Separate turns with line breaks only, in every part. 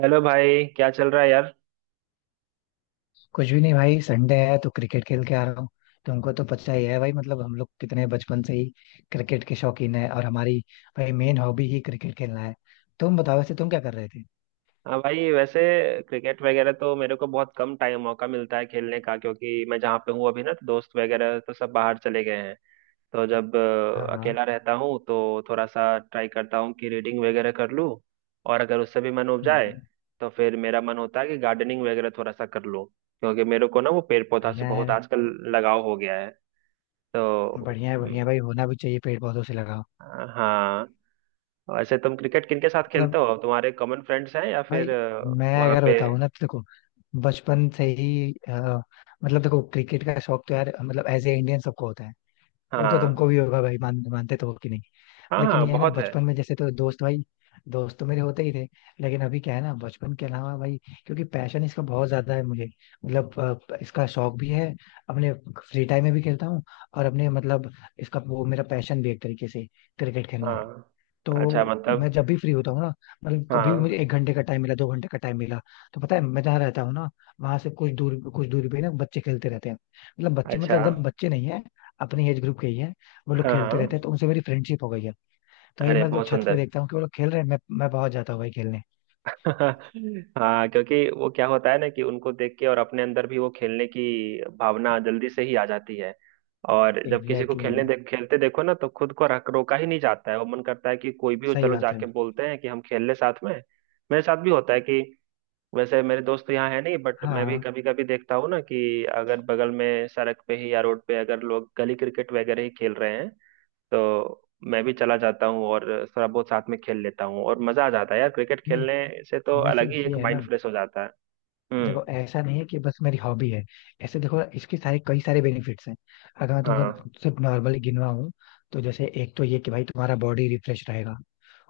Hello भाई, क्या चल रहा है यार।
कुछ भी नहीं भाई. संडे है तो क्रिकेट खेल के आ रहा हूँ. तुमको तो पता ही है भाई, मतलब हम लोग कितने बचपन से ही क्रिकेट के शौकीन है और हमारी भाई मेन हॉबी ही क्रिकेट खेलना है. तुम बताओ वैसे तुम क्या कर रहे थे.
हाँ भाई, वैसे क्रिकेट वगैरह तो मेरे को बहुत कम टाइम मौका मिलता है खेलने का, क्योंकि मैं जहाँ पे हूँ अभी ना, तो दोस्त वगैरह तो सब बाहर चले गए हैं। तो जब
हाँ हाँ.
अकेला रहता हूँ तो थोड़ा सा ट्राई करता हूँ कि रीडिंग वगैरह कर लूँ। और अगर उससे भी मन उब जाए
हम्म.
तो फिर मेरा मन होता है कि गार्डनिंग वगैरह थोड़ा सा कर लूँ, क्योंकि मेरे को ना वो पेड़ पौधा से
बढ़िया
बहुत
है.
आजकल लगाव हो गया है। तो
बढ़िया है. बढ़िया है भाई, होना भी चाहिए पेड़ पौधों से लगाओ.
हाँ, वैसे तुम क्रिकेट किनके साथ
मतलब
खेलते हो? तुम्हारे कॉमन फ्रेंड्स हैं या
भाई
फिर
मैं
वहाँ
अगर
पे?
बताऊँ ना तो देखो. बचपन से ही मतलब देखो, क्रिकेट का शौक तो यार मतलब एज ए इंडियन सबको होता है. वो तो तुमको
हाँ
भी होगा भाई, मान मानते तो हो कि नहीं.
हाँ,
लेकिन
हाँ,
ये है ना,
बहुत है।
बचपन में जैसे तो दोस्त भाई दोस्त तो मेरे होते ही थे. लेकिन अभी क्या है ना, बचपन के अलावा भाई, क्योंकि पैशन इसका बहुत ज्यादा है मुझे. मतलब इसका शौक भी है. अपने फ्री टाइम में भी खेलता हूँ और अपने मतलब इसका वो मेरा पैशन भी है एक तरीके से, क्रिकेट खेलना.
हाँ, अच्छा,
तो मैं
मतलब।
जब भी फ्री होता हूँ ना, मतलब कभी भी मुझे
हाँ,
एक घंटे का टाइम मिला, 2 घंटे का टाइम मिला, तो पता है मैं जहाँ रहता हूँ ना, वहां से कुछ दूर कुछ दूरी पे ना बच्चे खेलते रहते हैं. मतलब बच्चे, मतलब
अच्छा।
एकदम बच्चे नहीं है, अपने एज ग्रुप के ही है. वो लोग
हाँ,
खेलते
हाँ।
रहते हैं तो उनसे मेरी फ्रेंडशिप हो गई है. तो ये
अरे,
मैं तो
बहुत
छत पे
सुंदर।
देखता हूँ कि वो लोग खेल रहे हैं, मैं पहुंच जाता हूँ भाई खेलने.
हाँ, क्योंकि वो क्या होता है ना कि उनको देख के और अपने अंदर भी वो खेलने की भावना जल्दी से ही आ जाती है। और जब किसी को
एग्जैक्टली
खेलने
exactly.
देख खेलते देखो ना, तो खुद को रख रोका ही नहीं जाता है, वो मन करता है कि कोई भी हो
सही
चलो
बात है.
जाके बोलते हैं कि हम खेल ले साथ में। मेरे साथ भी होता है कि, वैसे मेरे दोस्त यहाँ है नहीं, बट मैं भी
हाँ.
कभी कभी देखता हूँ ना कि अगर बगल में सड़क पे ही या रोड पे अगर लोग गली क्रिकेट वगैरह ही खेल रहे हैं, तो मैं भी चला जाता हूँ और थोड़ा बहुत साथ में खेल लेता हूँ, और मजा आ जाता है यार, क्रिकेट
नहीं.
खेलने से तो
वैसे
अलग ही एक
ये है
माइंड
ना,
फ्रेश हो जाता है। हम्म।
देखो ऐसा नहीं है कि बस मेरी हॉबी है. ऐसे देखो इसके सारे कई सारे बेनिफिट्स हैं. अगर मैं
हाँ,
तुमको सिर्फ नॉर्मली गिनवाऊं, तो जैसे एक तो ये कि भाई तुम्हारा बॉडी रिफ्रेश रहेगा.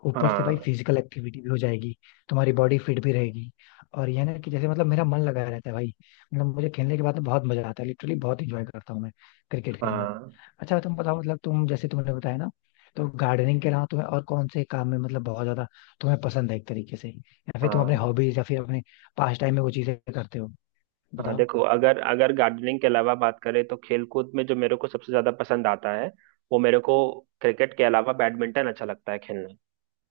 ऊपर से भाई
हाँ,
फिजिकल एक्टिविटी भी हो जाएगी. तुम्हारी बॉडी फिट भी रहेगी. और ये ना कि जैसे मतलब मेरा मन लगा रहता है भाई. मतलब मुझे खेलने के बाद में बहुत मजा आता है, लिटरली बहुत इंजॉय करता हूँ मैं क्रिकेट खेलना.
हाँ,
अच्छा तुम बताओ, मतलब तुम जैसे तुमने बताया ना, तो गार्डनिंग के अलावा तुम्हें और कौन से काम में मतलब बहुत ज्यादा तुम्हें पसंद है एक तरीके से, या फिर तुम अपने
हाँ।
हॉबीज या फिर अपने पास्ट टाइम में वो चीजें करते हो.
हाँ
बताओ.
देखो, अगर अगर गार्डनिंग के अलावा बात करें, तो खेलकूद में जो मेरे को सबसे ज्यादा पसंद आता है, वो मेरे को क्रिकेट के अलावा बैडमिंटन अच्छा लगता है खेलना।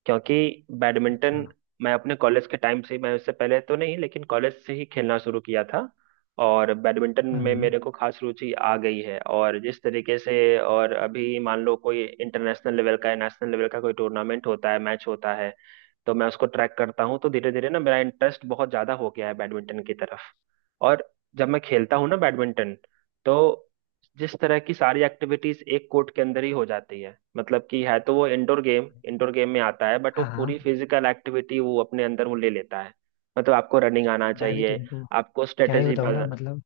क्योंकि
अच्छा.
बैडमिंटन मैं अपने कॉलेज के टाइम से, मैं उससे पहले तो नहीं, लेकिन कॉलेज से ही खेलना शुरू किया था। और बैडमिंटन में
हम्म.
मेरे को खास रुचि आ गई है, और जिस तरीके से, और अभी मान लो कोई इंटरनेशनल लेवल का या नेशनल लेवल का कोई टूर्नामेंट होता है, मैच होता है, तो मैं उसको ट्रैक करता हूँ, तो धीरे धीरे ना मेरा इंटरेस्ट बहुत ज्यादा हो गया है बैडमिंटन की तरफ। और जब मैं खेलता हूँ ना बैडमिंटन, तो जिस तरह की सारी एक्टिविटीज एक कोर्ट के अंदर ही हो जाती है, मतलब कि है तो वो इंडोर गेम, इंडोर गेम में आता है, बट वो
हाँ
पूरी
हाँ.
फिजिकल एक्टिविटी वो अपने अंदर वो ले लेता है। मतलब आपको रनिंग आना
मैं भी
चाहिए,
तुमको
आपको
क्या ही
स्ट्रेटेजी।
बताऊँ ना मतलब.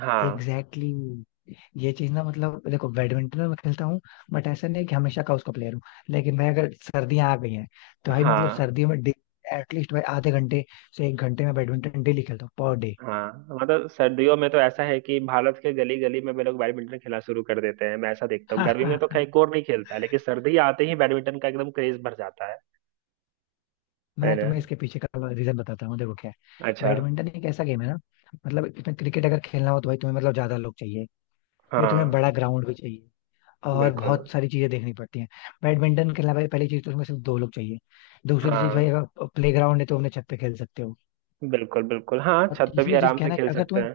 हाँ,
एग्जैक्टली exactly. ये चीज ना, मतलब देखो बैडमिंटन में मैं खेलता हूँ, बट ऐसा नहीं कि हमेशा का उसका प्लेयर हूँ. लेकिन मैं अगर सर्दियाँ आ गई हैं, तो भाई मतलब
हाँ,
सर्दियों में एटलीस्ट भाई आधे घंटे से एक घंटे में बैडमिंटन डेली खेलता हूँ पर डे.
हाँ, मतलब सर्दियों में तो ऐसा है कि भारत के गली गली में भी लोग बैडमिंटन खेलना शुरू कर देते हैं, मैं ऐसा देखता हूँ,
हाँ
गर्मी में
हाँ
तो
हाँ.
खैर कोई नहीं खेलता है, लेकिन सर्दी आते ही बैडमिंटन का एकदम क्रेज भर जाता है। है
मैं
ना?
तुम्हें इसके पीछे का रीजन बताता हूँ, देखो क्या है.
अच्छा।
बैडमिंटन एक ऐसा गेम है ना, मतलब इसमें क्रिकेट अगर खेलना हो, तो भाई तुम्हें मतलब ज्यादा लोग चाहिए, फिर तुम्हें
हाँ,
बड़ा ग्राउंड भी चाहिए और
बिल्कुल।
बहुत सारी चीजें देखनी पड़ती हैं. बैडमिंटन खेलना भाई, पहली चीज तो उसमें सिर्फ दो लोग चाहिए. दूसरी चीज भाई,
हाँ,
अगर प्ले ग्राउंड है तो अपने छत पे खेल सकते हो.
बिल्कुल बिल्कुल, हाँ
और
छत पे भी
तीसरी चीज
आराम से
कहना है
खेल
कि अगर
सकते
तुम्हें
हैं।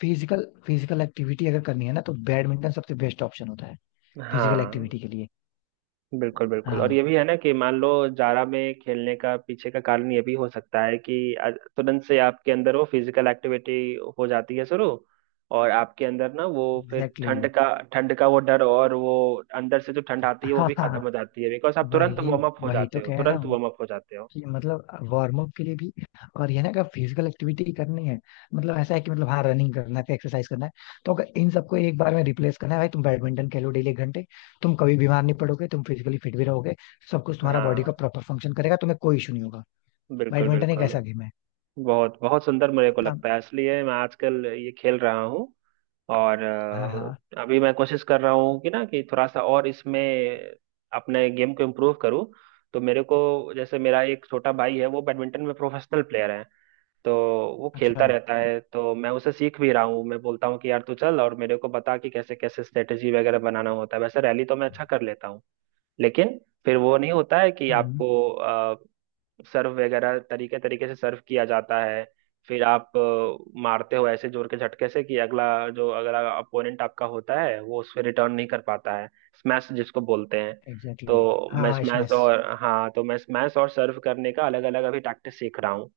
फिजिकल फिजिकल एक्टिविटी अगर करनी है ना, तो बैडमिंटन सबसे बेस्ट ऑप्शन होता है फिजिकल
हाँ,
एक्टिविटी के लिए.
बिल्कुल बिल्कुल,
हाँ.
और ये भी है ना कि मान लो, जारा में खेलने का पीछे का कारण ये भी हो सकता है कि तुरंत से आपके अंदर वो फिजिकल एक्टिविटी हो जाती है शुरू, और आपके अंदर ना वो फिर
एग्जैक्टली
ठंड
exactly.
का, ठंड का वो डर, और वो अंदर से जो ठंड आती है वो
हाँ
भी खत्म
हाँ.
हो जाती है, बिकॉज आप
वही वही तो कह रहा
तुरंत
हूँ
वार्म अप हो जाते हो।
कि मतलब वार्म अप के लिए भी. और ये ना, अगर फिजिकल एक्टिविटी करनी है, मतलब ऐसा है कि मतलब हाँ रनिंग करना है, फिर एक्सरसाइज करना है, तो अगर इन सबको एक बार में रिप्लेस करना है भाई, तुम बैडमिंटन खेलो डेली एक घंटे, तुम कभी बीमार नहीं पड़ोगे, तुम फिजिकली फिट भी रहोगे. सब कुछ तुम्हारा बॉडी का
हाँ,
प्रॉपर फंक्शन करेगा, तुम्हें कोई इशू नहीं होगा.
बिल्कुल
बैडमिंटन एक
बिल्कुल।
ऐसा गेम है.
बहुत बहुत सुंदर मेरे को
हाँ
लगता है, इसलिए मैं आजकल ये खेल रहा हूँ। और
हाँ हाँ.
अभी मैं कोशिश कर रहा हूँ कि ना कि थोड़ा सा और इसमें अपने गेम को इम्प्रूव करूँ। तो मेरे को, जैसे मेरा एक छोटा भाई है, वो बैडमिंटन में प्रोफेशनल प्लेयर है, तो वो
अच्छा.
खेलता रहता है, तो मैं उसे सीख भी रहा हूँ, मैं बोलता हूँ कि यार तू चल और मेरे को बता कि कैसे कैसे स्ट्रेटेजी वगैरह बनाना होता है। वैसे रैली तो मैं अच्छा कर लेता हूँ, लेकिन फिर वो नहीं होता है कि
हाँ.
आपको सर्व वगैरह तरीके तरीके से सर्व किया जाता है। फिर आप मारते हो ऐसे जोर के झटके से कि अगला, जो अगला अपोनेंट आपका होता है, वो उस पर रिटर्न नहीं कर पाता है, स्मैश जिसको बोलते हैं।
एग्जैक्टली.
तो मैं
हाँ
स्मैश
स्मैश.
और हाँ तो मैं स्मैश और सर्व करने का अलग अलग अभी टैक्टिस सीख रहा हूँ।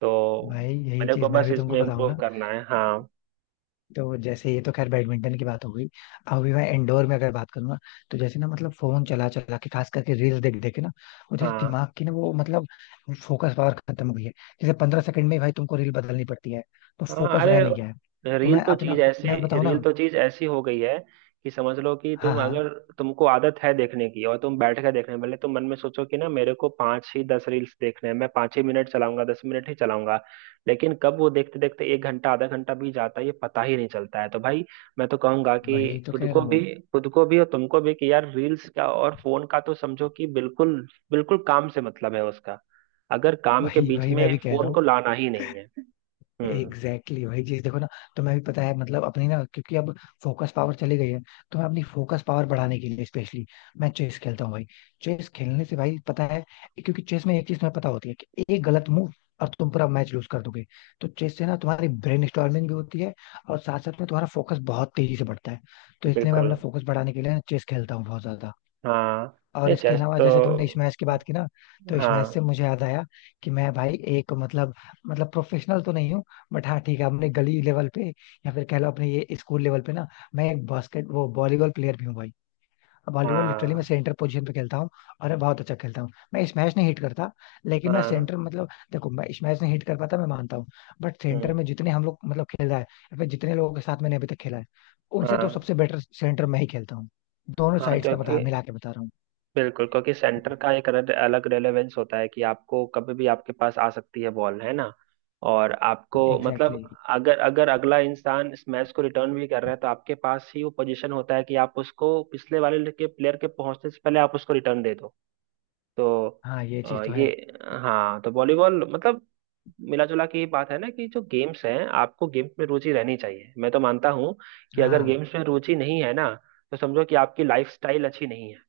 तो
भाई यही
मेरे को
चीज मैं
बस
भी तुमको
इसमें
बताऊं
इम्प्रूव
ना,
करना है। हाँ।
तो जैसे ये तो खैर बैडमिंटन की बात हो गई, अभी मैं इंडोर में अगर बात करूँ ना, तो जैसे ना मतलब फोन चला चला के, खास करके रील्स देख देख के ना, मुझे
हाँ,
दिमाग की ना वो, मतलब फोकस पावर खत्म हो गई है. जैसे 15 सेकंड में ही भाई तुमको रील बदलनी पड़ती है, तो
हाँ।
फोकस रह नहीं गया है.
अरे
तो मैं अपना मैं बताऊँ
रील
ना.
तो चीज ऐसी हो गई है कि समझ लो कि
हाँ
तुम
हाँ.
अगर तुमको आदत है देखने की, और तुम बैठ कर देख रहे हो, भले तुम मन में सोचो कि ना मेरे को पांच ही 10 रील्स देखने हैं, मैं 5 ही मिनट चलाऊंगा, 10 मिनट ही चलाऊंगा, लेकिन कब वो देखते देखते 1 घंटा आधा घंटा भी जाता है ये पता ही नहीं चलता है। तो भाई मैं तो कहूंगा कि
वही तो
खुद
कह
को
रहा
भी
हूँ.
खुद को भी और तुमको भी कि यार, रील्स का और फोन का तो समझो कि बिल्कुल बिल्कुल काम से मतलब है उसका, अगर काम के
वही
बीच
वही
में
मैं भी कह रहा
फोन को
हूँ.
लाना ही नहीं है। हम्म,
एग्जैक्टली exactly, वही चीज देखो ना. तो मैं भी पता है, मतलब अपनी ना क्योंकि अब फोकस पावर चली गई है, तो मैं अपनी फोकस पावर बढ़ाने के लिए स्पेशली मैं चेस खेलता हूँ भाई. चेस खेलने से भाई पता है, क्योंकि चेस में एक चीज तुम्हें पता होती है कि एक गलत मूव और तुम पूरा मैच लूज कर दोगे. तो चेस से ना तुम्हारी ब्रेन स्टॉर्मिंग भी होती है, और साथ साथ में तुम्हारा फोकस बहुत तेजी से बढ़ता है. तो इसलिए मैं
बिल्कुल।
अपना फोकस बढ़ाने के लिए ना चेस खेलता हूँ बहुत ज्यादा.
हाँ,
और
ये
इसके
चेस
अलावा
तो।
जैसे तुमने स्मैश की बात की ना, तो स्मैश से
हाँ,
मुझे याद आया कि मैं भाई एक मतलब, मतलब प्रोफेशनल तो नहीं हूँ, बट हाँ ठीक है, अपने गली लेवल पे या फिर कह लो अपने ये स्कूल लेवल पे ना, मैं एक बास्केट वो वॉलीबॉल प्लेयर भी हूँ भाई. वॉलीबॉल लिटरली मैं
हाँ,
सेंटर पोजीशन पे खेलता हूँ और मैं बहुत अच्छा खेलता हूँ. मैं स्मैश नहीं हिट करता. लेकिन मैं
हाँ।
सेंटर मतलब देखो, मैं स्मैश नहीं हिट कर पाता, मैं मानता हूँ. बट सेंटर में
हम्म,
जितने हम लोग मतलब खेला है या फिर जितने लोगों के साथ मैंने अभी तक खेला है, उनसे
हाँ,
तो सबसे बेटर सेंटर मैं ही खेलता हूँ. दोनों
हाँ,
साइड्स का
क्योंकि
बता मिला के बता रहा हूँ.
बिल्कुल, क्योंकि सेंटर का एक अलग अलग रेलेवेंस होता है कि आपको कभी भी आपके पास आ सकती है बॉल, है ना? और आपको
एग्जैक्टली
मतलब,
exactly.
अगर अगर अगला इंसान इस मैच को रिटर्न भी कर रहा है, तो आपके पास ही वो पोजीशन होता है कि आप उसको पिछले वाले के प्लेयर के पहुंचने से पहले आप उसको रिटर्न दे दो। तो
हाँ ये
अ,
चीज तो
ये
है.
हाँ, तो वॉलीबॉल मतलब मिला जुला के ये बात है ना, कि जो गेम्स हैं, आपको गेम्स में रुचि रहनी चाहिए, मैं तो मानता हूँ कि अगर
हाँ
गेम्स में रुचि नहीं है ना, तो समझो कि आपकी लाइफ स्टाइल अच्छी नहीं है।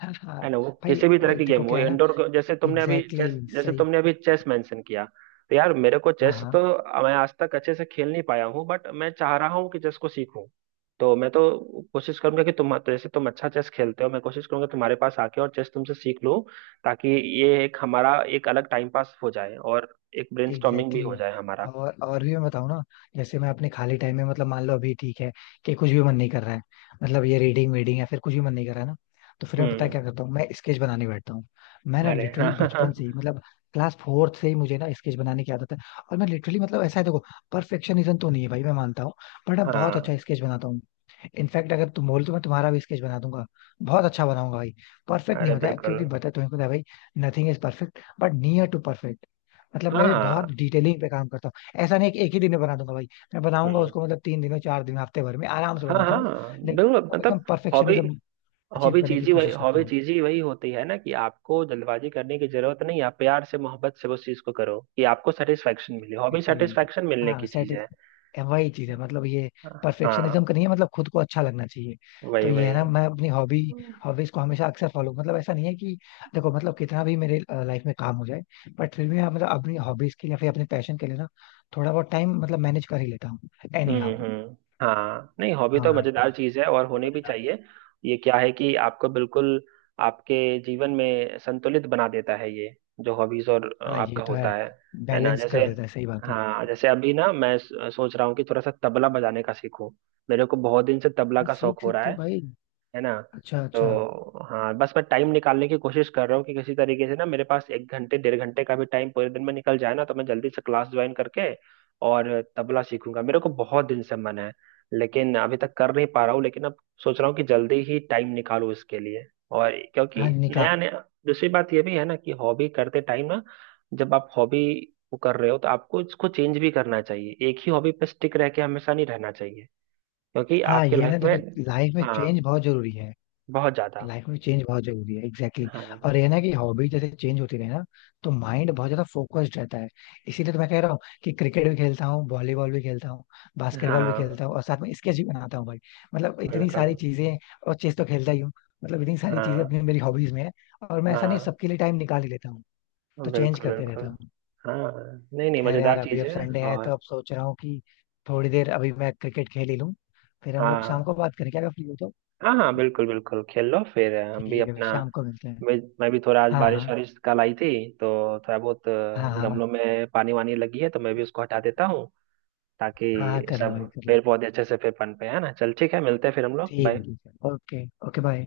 हाँ हाँ.
है ना, वो किसी भी तरह
भाई
की गेम
देखो
हो,
क्या है ना.
इंडोर,
एग्जैक्टली exactly,
जैसे
सही.
तुमने अभी चेस मेंशन किया, तो यार मेरे को
हाँ
चेस
हाँ.
तो मैं आज तक अच्छे से खेल नहीं पाया हूँ, बट मैं चाह रहा हूँ कि चेस को सीखूं। तो मैं तो कोशिश करूंगा कि, तुम तो जैसे तुम अच्छा चेस खेलते हो, मैं कोशिश करूंगा तुम्हारे पास आके और चेस तुमसे सीख लूं, ताकि ये एक हमारा एक अलग टाइम पास हो जाए, और एक ब्रेनस्टॉर्मिंग भी
एग्जैक्टली
हो जाए
exactly.
हमारा।
और भी मैं बताऊँ ना, जैसे मैं अपने खाली टाइम में मतलब मान लो अभी ठीक है कि कुछ भी मन नहीं कर रहा है, मतलब ये रीडिंग वीडिंग या फिर कुछ भी मन नहीं कर रहा है ना, तो फिर मैं पता है
हम्म।
क्या करता हूँ, मैं स्केच बनाने बैठता हूँ. मैं ना
अरे
लिटरली बचपन
हाँ,
से ही मतलब क्लास फोर्थ से ही मुझे ना स्केच बनाने की आदत है. और मैं लिटरली मतलब ऐसा है देखो, परफेक्शनिज्म तो नहीं है भाई मैं मानता हूँ, बट मैं बहुत अच्छा
हाँ।
स्केच बनाता हूँ. इनफैक्ट अगर तुम बोलो तो मैं तुम्हारा भी स्केच बना दूंगा. बहुत अच्छा बनाऊंगा भाई. परफेक्ट नहीं
अरे
होता है,
बिल्कुल।
क्योंकि बता तुम्हें पता है भाई, nothing is perfect but near to perfect. मतलब
हाँ,
मैं भी बहुत
हाँ।
डिटेलिंग पे काम करता हूँ, ऐसा नहीं कि एक ही दिन में बना दूंगा भाई. मैं बनाऊंगा
हम्म।
उसको मतलब 3 दिनों 4 दिन हफ्ते भर में आराम से
हाँ,
बनाता हूँ.
हाँ, बिल्कुल,
लेकिन एकदम
मतलब हॉबी
परफेक्शनिज्म अचीव
हॉबी
करने
चीज
की
ही वही
कोशिश करता
हॉबी
हूँ.
चीज ही वही होती है ना, कि आपको जल्दबाजी करने की जरूरत नहीं, आप प्यार से, मोहब्बत से उस चीज को करो, कि आपको सेटिस्फेक्शन मिले, हॉबी
एग्जैक्टली.
सेटिस्फेक्शन मिलने
हाँ
की चीज
सेट,
है।
वही चीज है, मतलब ये परफेक्शनिज्म
हाँ,
का नहीं है, मतलब खुद को अच्छा लगना चाहिए. तो
वही
ये है
वही।
ना, मैं अपनी हॉबी हॉबीज को हमेशा अक्सर फॉलो, मतलब ऐसा नहीं है कि, देखो मतलब कितना भी मेरे लाइफ में काम हो जाए, बट फिर भी मैं मतलब अपनी हॉबीज के लिए या फिर अपने पैशन के लिए ना थोड़ा बहुत टाइम मतलब मैनेज कर ही लेता हूँ एनी
हम्म,
हाउ.
हाँ, नहीं हॉबी
हाँ
तो
हाँ.
मजेदार चीज है और
हॉबी तो
होनी भी
मजेदार.
चाहिए। ये क्या है कि आपको बिल्कुल आपके जीवन में संतुलित बना देता है ये, जो हॉबीज और
हाँ ये
आपका
तो है,
होता है ना।
बैलेंस कर
जैसे
देता है, सही बात है
हाँ,
भाई.
जैसे अभी ना मैं सोच रहा हूँ कि थोड़ा सा तबला बजाने का सीखूं, मेरे को बहुत दिन से तबला
हाँ
का शौक
सीख
हो रहा
सकते हो
है
भाई.
है ना।
अच्छा अच्छा.
तो हाँ, बस मैं टाइम निकालने की कोशिश कर रहा हूँ कि किसी तरीके से ना मेरे पास 1 घंटे डेढ़ घंटे का भी टाइम पूरे दिन में निकल जाए ना, तो मैं जल्दी से क्लास ज्वाइन करके और तबला सीखूंगा, मेरे को बहुत दिन से मन है, लेकिन अभी तक कर नहीं पा रहा हूँ, लेकिन अब सोच रहा हूँ कि जल्दी ही टाइम निकालूं इसके लिए। और
हाँ
क्योंकि
निकाल.
नया नया, दूसरी बात ये भी है ना कि हॉबी करते टाइम ना, जब आप हॉबी को कर रहे हो, तो आपको इसको चेंज भी करना चाहिए, एक ही हॉबी पे स्टिक रह के हमेशा नहीं रहना चाहिए, क्योंकि
हाँ
आपके
ये
लाइफ
ना
में।
देखो, लाइफ में
हाँ,
चेंज बहुत जरूरी है.
बहुत ज्यादा।
लाइफ में चेंज बहुत जरूरी है. एग्जैक्टली
हाँ,
exactly. और ये ना कि हॉबी जैसे चेंज होती रहे ना, तो माइंड बहुत ज्यादा फोकस्ड रहता है. इसीलिए तो मैं कह रहा हूँ कि क्रिकेट भी खेलता हूँ, वॉलीबॉल भी खेलता हूँ, बास्केटबॉल भी
हाँ,
खेलता हूँ और साथ में स्केच भी बनाता हूँ भाई. मतलब इतनी
बिल्कुल।
सारी चीजें. और चेस तो खेलता ही हूँ. मतलब इतनी सारी चीजें
हाँ,
अपनी मेरी हॉबीज में है. और मैं ऐसा नहीं,
हाँ,
सबके लिए टाइम निकाल ही लेता हूँ, तो चेंज
बिल्कुल
करते रहता
बिल्कुल।
हूँ.
हाँ, नहीं नहीं,
खैर
मजेदार
यार अभी
चीज
अब
है।
संडे है, तो
और
अब सोच रहा हूँ कि थोड़ी देर अभी मैं क्रिकेट खेल ही लूँ, फिर हम लोग शाम
हाँ,
को बात करें क्या, अगर फ्री हो तो.
हाँ, हाँ, बिल्कुल बिल्कुल, खेल लो, फिर हम भी
ठीक है भाई,
अपना,
शाम को मिलते हैं.
मैं भी थोड़ा आज
हाँ
बारिश
हाँ
वारिश कल आई थी तो थोड़ा बहुत
हाँ हाँ.
गमलों में पानी वानी लगी है, तो मैं भी उसको हटा देता हूँ,
हाँ
ताकि
कर लो
सब
भाई कर लो.
पेड़ पौधे अच्छे से फिर पनपे, है ना। चल ठीक है, मिलते हैं फिर हम लोग,
ठीक है
बाय।
ठीक है. Okay okay bye.